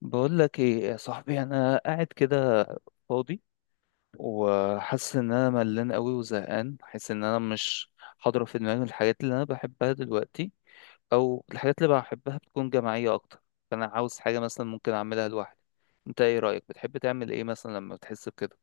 بقول لك ايه يا صاحبي؟ انا قاعد كده فاضي، وحاسس ان انا ملان قوي وزهقان. حاسس ان انا مش حاضره في دماغي الحاجات اللي انا بحبها دلوقتي، او الحاجات اللي بحبها بتكون جماعيه اكتر. فانا عاوز حاجه مثلا ممكن اعملها لوحدي. انت ايه رايك؟ بتحب تعمل ايه مثلا لما بتحس بكده؟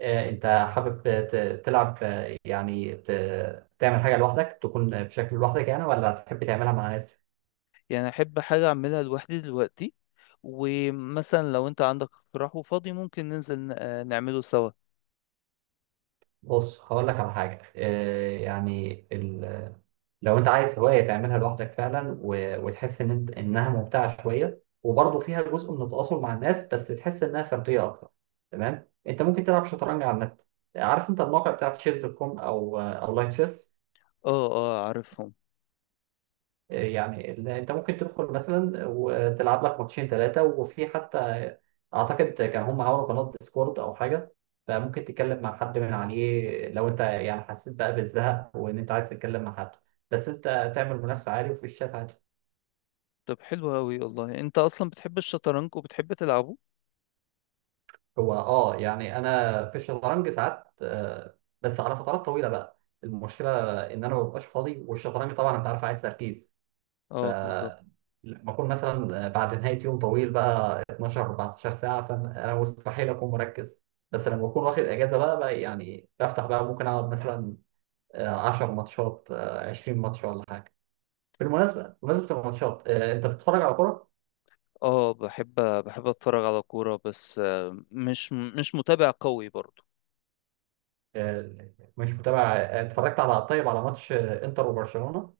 انت حابب تلعب، يعني تعمل حاجه لوحدك، تكون بشكل لوحدك يعني، ولا تحب تعملها مع ناس؟ يعني احب حاجه اعملها لوحدي دلوقتي. ومثلا لو انت عندك اقتراح وفاضي ممكن ننزل نعمله سوا. بص، هقول لك على حاجه، يعني لو انت عايز هوايه تعملها لوحدك فعلا، وتحس ان انت انها ممتعه شويه، وبرضه فيها جزء من التواصل مع الناس، بس تحس انها فرديه اكتر. تمام، انت ممكن تلعب شطرنج على النت. عارف انت الموقع بتاع تشيز دوت كوم، او او لايك تشيس. اه اه، عارفهم. يعني انت ممكن تدخل مثلا وتلعب لك ماتشين ثلاثه، وفي حتى اعتقد كان هم عملوا قناه ديسكورد او حاجه، فممكن تتكلم مع حد من عليه لو انت يعني حسيت بقى بالزهق، وان انت عايز تتكلم مع حد. بس انت تعمل منافسه عالي، وفي الشات عادي. طب حلو قوي والله، انت اصلا بتحب الشطرنج وبتحب تلعبه. هو اه، يعني انا في الشطرنج ساعات، بس على فترات طويله بقى. المشكله ان انا ما ببقاش فاضي، والشطرنج طبعا انت عارف، عايز تركيز. اه بالظبط. لما اكون مثلا بعد نهايه يوم طويل بقى 12 14 ساعه، فانا مستحيل اكون مركز. بس لما اكون واخد اجازه بقى، بقى يعني بفتح، بقى ممكن اقعد مثلا 10 ماتشات، 20 ماتش ولا حاجه. بمناسبه الماتشات، انت بتتفرج على كوره؟ اه بحب اتفرج على كورة، بس مش متابع قوي برضو. آه، مش متابع. اتفرجت على، طيب، على ماتش انتر وبرشلونه.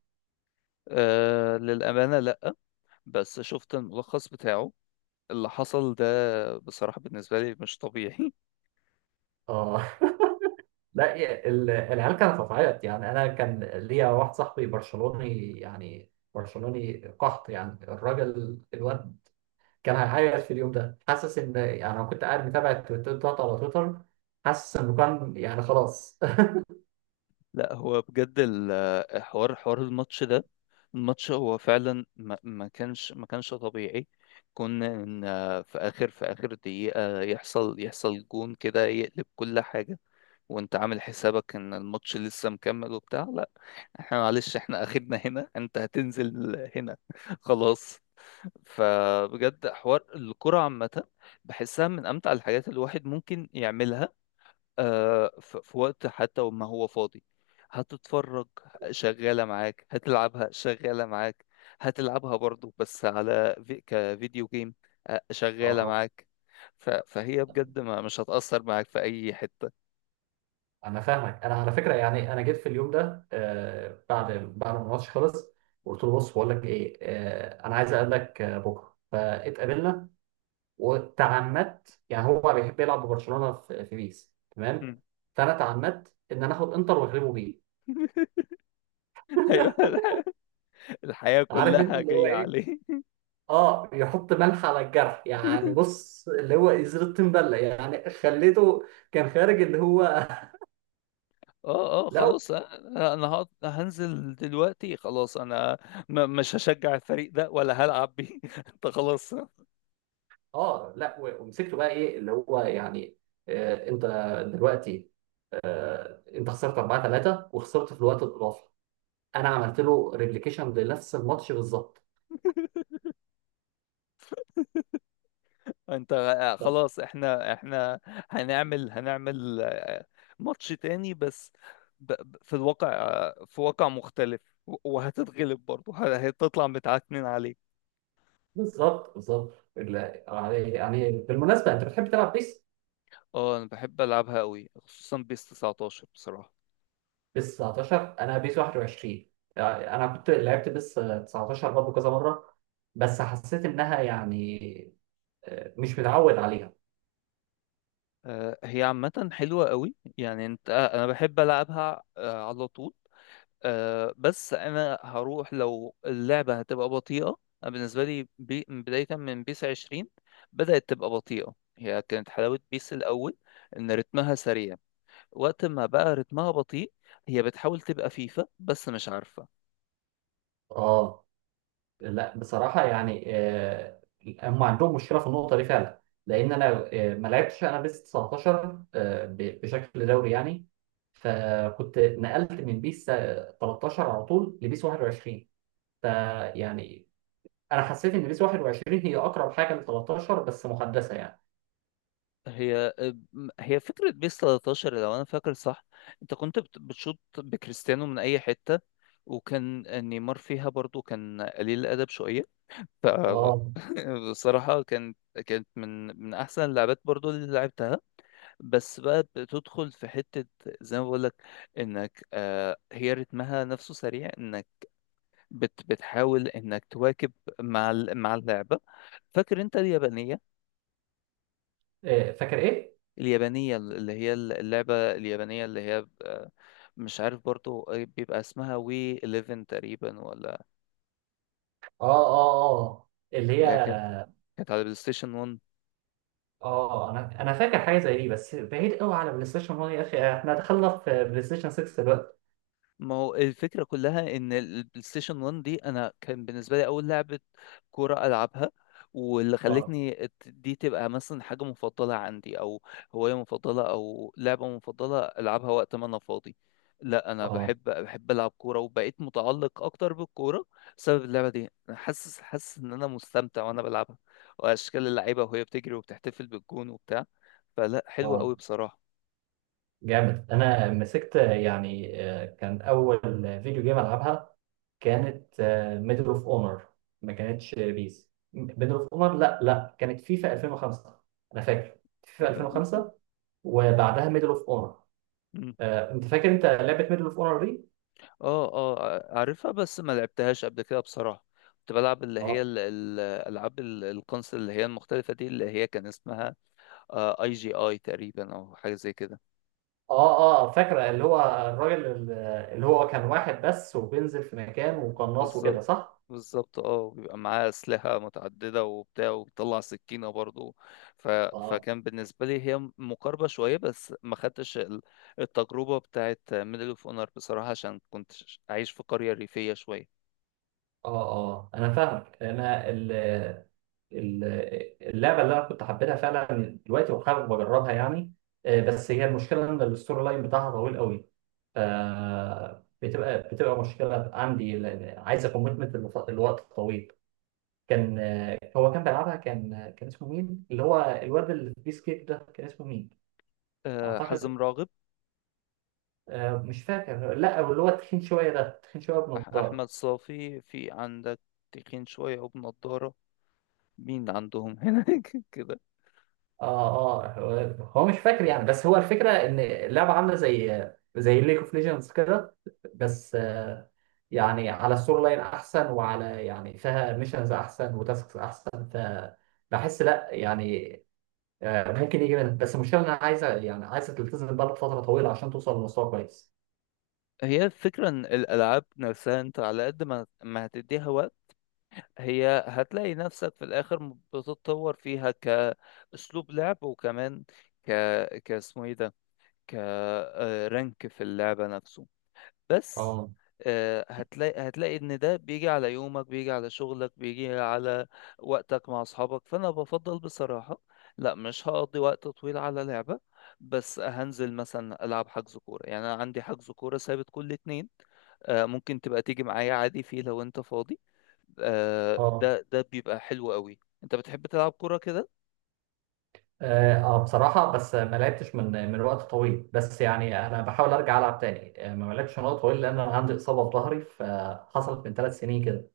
للأمانة لأ، بس شفت الملخص بتاعه اللي حصل ده. بصراحة بالنسبة لي مش طبيعي. اه. لا، العيال كانت هتعيط، يعني انا كان ليا واحد صاحبي برشلوني، يعني برشلوني قحط، يعني الراجل الواد كان هيعيط في اليوم ده، حاسس ان، يعني انا كنت قاعد متابع التويتر بتاعته على تويتر، حاسس انه كان يعني خلاص. لأ، هو بجد حوار الماتش ده. الماتش هو فعلا ما كانش طبيعي. كنا إن آه، في آخر دقيقة يحصل جون كده يقلب كل حاجة، وانت عامل حسابك ان الماتش لسه مكمل وبتاع. لا، احنا معلش، احنا اخرنا هنا، انت هتنزل هنا. خلاص. فبجد حوار الكرة عامة، بحسها من امتع الحاجات اللي الواحد ممكن يعملها في وقت حتى وما هو فاضي. هتتفرج شغالة معاك، هتلعبها شغالة معاك، هتلعبها برضو بس على في كفيديو جيم شغالة اه، معاك. فهي بجد ما مش هتأثر معاك في أي حتة. انا فاهمك، انا على فكره، يعني انا جيت في اليوم ده بعد ما الماتش خلص. قلت له: بص، بقول لك ايه، انا عايز اقابلك بكره، فاتقابلنا. وتعمدت، يعني هو بيحب يلعب ببرشلونه في بيس، تمام؟ مم. فانا تعمدت ان انا اخد انتر واغلبه بيه. أيوة، الحياة عارف انت كلها اللي هو جاية ايه. عليه. اه، يحط ملح على الجرح، يعني بص، اللي هو إزازة تنبلة، يعني خليته كان خارج اللي هو. اه اه، لا، خلاص انا، هنزل دلوقتي. خلاص انا مش هشجع الفريق ده ولا هلعب بيه. انت خلاص. اه، لا، ومسكته بقى، ايه اللي هو يعني، انت دلوقتي، انت خسرت 4-3، وخسرت في الوقت الاضافي. انا عملت له ريبليكيشن لنفس الماتش بالظبط. انت طب. خلاص، احنا هنعمل ماتش تاني، بس في الواقع، في واقع مختلف، وهتتغلب برضه هتطلع متعكنين عليك. بالظبط، بالظبط. لا، يعني يعني بالمناسبة، انت بتحب تلعب بيس؟ اه انا بحب العبها قوي، خصوصا بيس 19 بصراحة. بيس 19، انا بيس 21. يعني انا كنت لعبت بيس 19 برضه كذا مره، بس حسيت انها يعني مش متعود عليها. هي عامة حلوة قوي، يعني انت، انا بحب العبها على طول. بس انا هروح لو اللعبه هتبقى بطيئه. أنا بالنسبه لي، بدايه من بيس 20 بدات تبقى بطيئه. هي كانت حلاوه بيس الاول ان رتمها سريع، وقت ما بقى رتمها بطيء. هي بتحاول تبقى فيفا بس مش عارفه. اه، لا، بصراحه يعني هم عندهم مشكله في النقطه دي فعلا، لان انا ما لعبتش انا بيس 19 بشكل دوري يعني. فكنت نقلت من بيس 13 على طول لبيس 21، فيعني انا حسيت ان بيس 21 هي اقرب حاجه ل 13، بس محدثه يعني. هي هي فكره بيس 13، لو انا فاكر صح، انت كنت بتشوط بكريستيانو من اي حته، وكان نيمار فيها برضو كان قليل الادب شويه. ف اه. بصراحة، كانت من أحسن اللعبات برضو اللي لعبتها، بس بقى بتدخل في حتة زي ما بقولك، إنك هي رتمها نفسه سريع، إنك بتحاول إنك تواكب مع مع اللعبة. فاكر أنت اليابانية فاكر ايه؟ اليابانية اللي هي اللعبة اليابانية اللي هي، مش عارف برضو، بيبقى اسمها وي 11 تقريبا ولا. اه، اه، اه، اللي هي. اللي هي كانت على البلاي ستيشن 1. اه، انا فاكر حاجه زي دي، بس بعيد قوي. على بلاي ستيشن 1؟ يا اخي، احنا دخلنا في بلاي ستيشن 6 دلوقتي. ما هو الفكرة كلها إن البلاي ستيشن 1 دي أنا كان بالنسبة لي أول لعبة كورة ألعبها، واللي اه، خلتني دي تبقى مثلا حاجة مفضلة عندي، أو هواية مفضلة، أو لعبة مفضلة ألعبها وقت ما أنا فاضي. لا أنا اه، بحب ألعب كورة وبقيت متعلق أكتر بالكورة بسبب اللعبة دي. أنا حاسس إن أنا مستمتع وأنا بلعبها، وأشكال اللعيبة وهي بتجري وبتحتفل بالجون وبتاع. فلا، حلوة اه. أوي بصراحة. جامد. انا مسكت، يعني كان اول فيديو جيم العبها، كانت ميدل اوف اونر. ما كانتش بيس، ميدل اوف اونر. لا، لا، كانت فيفا 2005. انا فاكر فيفا 2005، وبعدها ميدل اوف اونر. انت فاكر انت لعبه ميدل اوف اونر دي؟ اه اه، عارفها، بس ما لعبتهاش قبل كده بصراحة. كنت بلعب اللي هي اه، الألعاب الكونسل اللي هي المختلفة دي، اللي هي كان اسمها اي جي اي تقريبا، أو حاجة زي كده. اه، اه. فاكره. اللي هو الراجل اللي هو كان واحد بس، وبينزل في مكان، وقناص وكده، بالظبط صح؟ بالظبط، اه بيبقى معاه أسلحة متعددة وبتاع وبيطلع سكينة برضو. ف... اه، فكان بالنسبة لي هي مقاربة شوية، بس ما خدتش التجربة بتاعت ميدل اوف اونر بصراحة، عشان كنت عايش في قرية ريفية شوية. اه، اه، انا فاهمك. انا ال- اللعبه اللي انا كنت حبيتها فعلا دلوقتي، وحابب اجربها يعني، بس هي المشكله ان الستوري لاين بتاعها طويل قوي. ف، بتبقى مشكله عندي، لأن عايزه كوميتمنت لوقت طويل. كان آه، هو كان بيلعبها، كان اسمه مين، اللي هو الواد اللي في بيس كيك ده كان اسمه مين؟ حزم اعتقد راغب، مش فاكر. لا، اللي هو التخين شويه ده، تخين شويه بنضاره. أحمد صافي، في عندك تخين شوية وبنضارة؟ مين عندهم هناك؟ كده. اه، اه، هو مش فاكر يعني، بس هو الفكره ان اللعبه عامله زي ليج اوف ليجندز كده، بس يعني على السور لاين احسن، وعلى يعني فيها ميشنز احسن وتاسكس احسن، فبحس لا يعني، ممكن يجي منها، بس المشكله إن انا عايزه، يعني عايزه تلتزم بقى فتره طويله عشان توصل لمستوى كويس. هي الفكرة إن الألعاب نفسها، أنت على قد ما ما هتديها وقت، هي هتلاقي نفسك في الآخر بتتطور فيها كأسلوب لعب، وكمان ك كاسمه إيه ده، كرانك في اللعبة نفسه. بس اه، هتلاقي ان ده بيجي على يومك، بيجي على شغلك، بيجي على وقتك مع اصحابك. فانا بفضل بصراحة لا مش هقضي وقت طويل على لعبة، بس هنزل مثلا العب حجز كورة. يعني انا عندي حجز كورة ثابت كل اتنين، ممكن تبقى تيجي معايا عادي فيه لو انت فاضي. اه، ده بيبقى حلو قوي. انت بتحب تلعب كورة كده؟ اه. بصراحة، بس ما لعبتش من وقت طويل، بس يعني انا بحاول ارجع العب تاني. ما لعبتش من وقت طويل، لان انا عندي اصابة في ظهري فحصلت من 3 سنين كده.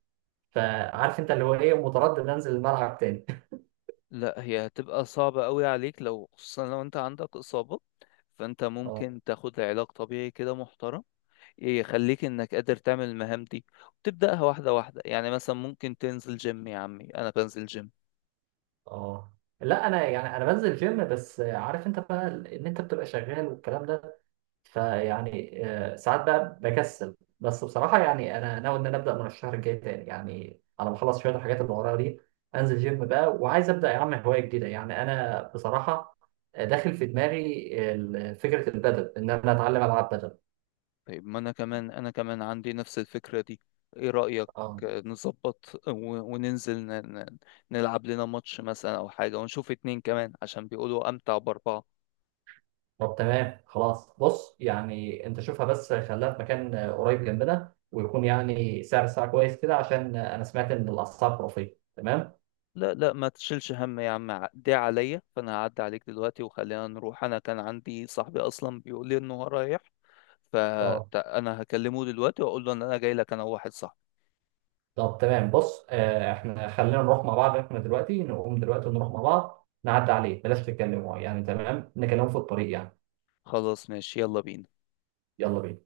فعارف انت اللي هو ايه، متردد انزل الملعب تاني. لا، هي هتبقى صعبة قوي عليك، لو خصوصا لو انت عندك اصابة. فانت اه، ممكن تاخد علاج طبيعي كده محترم، إيه، يخليك انك قادر تعمل المهام دي، وتبدأها واحدة واحدة. يعني مثلا ممكن تنزل جيم، يا عمي انا بنزل جيم. اه، لا، انا يعني انا بنزل جيم، بس عارف انت بقى ان انت بتبقى شغال والكلام ده. فيعني ساعات بقى بكسل، بس بصراحة يعني أنا ناوي إن أنا أبدأ من الشهر الجاي تاني، يعني أنا بخلص شوية الحاجات اللي ورايا دي. أنزل جيم بقى، وعايز أبدأ يا عم هواية جديدة. يعني أنا بصراحة داخل في دماغي فكرة البدل، إن أنا أتعلم ألعب بدل. طيب، ما انا كمان، عندي نفس الفكرة دي. ايه رأيك؟ آه. نظبط وننزل نلعب لنا ماتش مثلا او حاجة، ونشوف اتنين كمان عشان بيقولوا امتع باربعة. طب، تمام، خلاص. بص، يعني أنت شوفها، بس خليها في مكان قريب جنبنا، ويكون يعني سعر الساعة كويس كده، عشان أنا سمعت إن الأسعار خرافية. تمام؟ لا لا، ما تشيلش هم يا عم، دي عليا، فانا هعدي عليك دلوقتي وخلينا نروح. انا كان عندي صاحبي اصلا بيقول لي انه هو رايح، اه، فانا هكلمه دلوقتي واقول له ان انا جاي لك انا وواحد صاحبي. طب تمام. بص، احنا خلينا نروح مع بعض، احنا دلوقتي نقوم دلوقتي ونروح مع بعض، نعدي عليه بلاش تتكلموا يعني، تمام، نكلمه في الطريق يعني. خلاص ماشي، يلا بينا. يلا بينا.